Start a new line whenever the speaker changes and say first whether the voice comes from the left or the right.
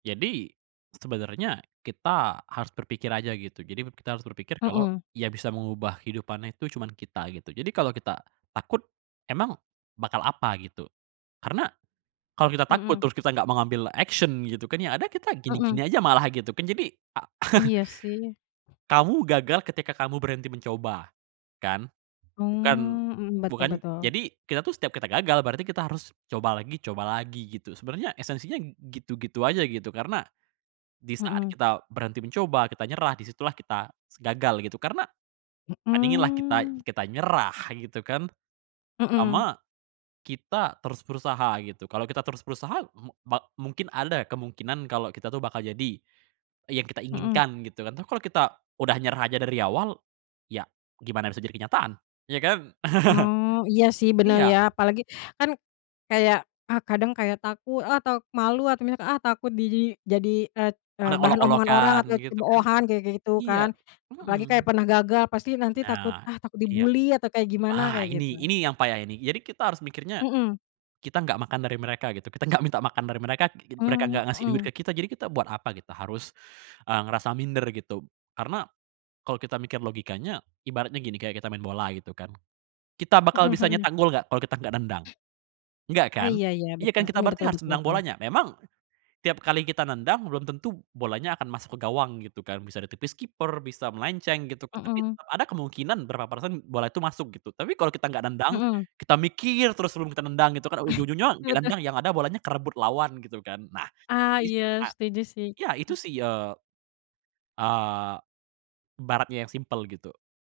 right: Jadi, sebenernya kita harus berpikir aja gitu. Jadi kita harus berpikir kalau
left: Mhm.
right: ya bisa mengubah kehidupannya itu cuman kita, gitu. Jadi kalau kita takut, emang bakal apa gitu? Karena kalau kita takut
left: Mhm.
right: terus kita enggak mau ngambil action gitu kan, ya ada kita
left: Mhm.
right: gini-gini aja malah gitu kan jadi, a
left: Iya sih.
right: kamu gagal ketika kamu berhenti mencoba, kan? Bukan,
left: Mmm, hmm,
right: bukan
left: betul-betul.
right: jadi kita tuh setiap kita gagal, berarti kita harus coba lagi, coba lagi gitu. Sebenarnya esensinya gitu-gitu aja gitu, karena disaat
left: Mhm.
right: kita berhenti mencoba, kita nyerah, disitulah kita gagal gitu, karena, bandinginlah kita
left: Mmm.
right: kita nyerah gitu kan
left: Mhm.
right: sama kita terus berusaha gitu kalau kita terus berusaha m ba mungkin ada kemungkinan kalau kita tuh bakal jadi yang kita
left: Mhm.
right: inginkan gitu kan, tapi kalau kita udah nyerah aja dari awal ya gimana bisa jadi kenyataan ya kan?
left: Mmm, iya sih bener
right: Iya.
left: ya apalagi kan kayak ah kadang kayak takut, ah atau malu atau misal takut di jadi eee, eee,
right: Orang
left: bahan omongan orang
right: olok-olokan
left: atau
right: gitu kan,
left: cemoohan kayak gitu
right: iya
left: kan apalagi kayak
right: mhm.
left: pernah gagal pasti nanti takut
right: Benar,
left: ah takut
right: iya.
left: dibully atau kayak gimana
right: Ah
left: kayak
right: ini,
left: gitu.
right: ini yang payah ini. Jadi kita harus mikirnya
left: Mhm.
right: kita enggak makan dari mereka gitu, kita enggak minta makan dari mereka, mereka
left: Mmm,
right: enggak ngasih duit
left: mhm.
right: ke kita, jadi kita buat apa kita harus eee, ngerasa minder gitu. Karena kalau kita mikir logikanya, ibaratnya gini kayak kita main bola gitu kan, kita bakal
left: Mhm,
right: bisa
left: mhm.
right: nyetak gol enggak kalau kita enggak nendang? Enggak
left: Oh
right: kan?
left: iya iya
right: Iya
left: betul,
right: kan kita
left: mmm,
right: berarti
left: betul
right: harus
left: betul
right: nendang
left: betul.
right: bolanya. Memang, tiap kali kita nendang, belum tentu bolanya akan masuk ke gawang gitu kan, bisa ditipis kiper, bisa melenceng gitu. Tapi
left: Mhm.
right: ada kemungkinan berapa persen bola itu masuk gitu. Tapi kalau kita enggak nendang,
left: Mhm.
right: kita mikir terus sebelum kita nendang gitu kan ujung-ujungnya
left: Betul.
right: nendang yang ada bolanya kerebut lawan gitu kan. Nah, [unintelligible]
left: Ah
right: jadi
left: iya setuju sih.
right: ya itu sih eee eee, ibaratnya yang simpel gitu.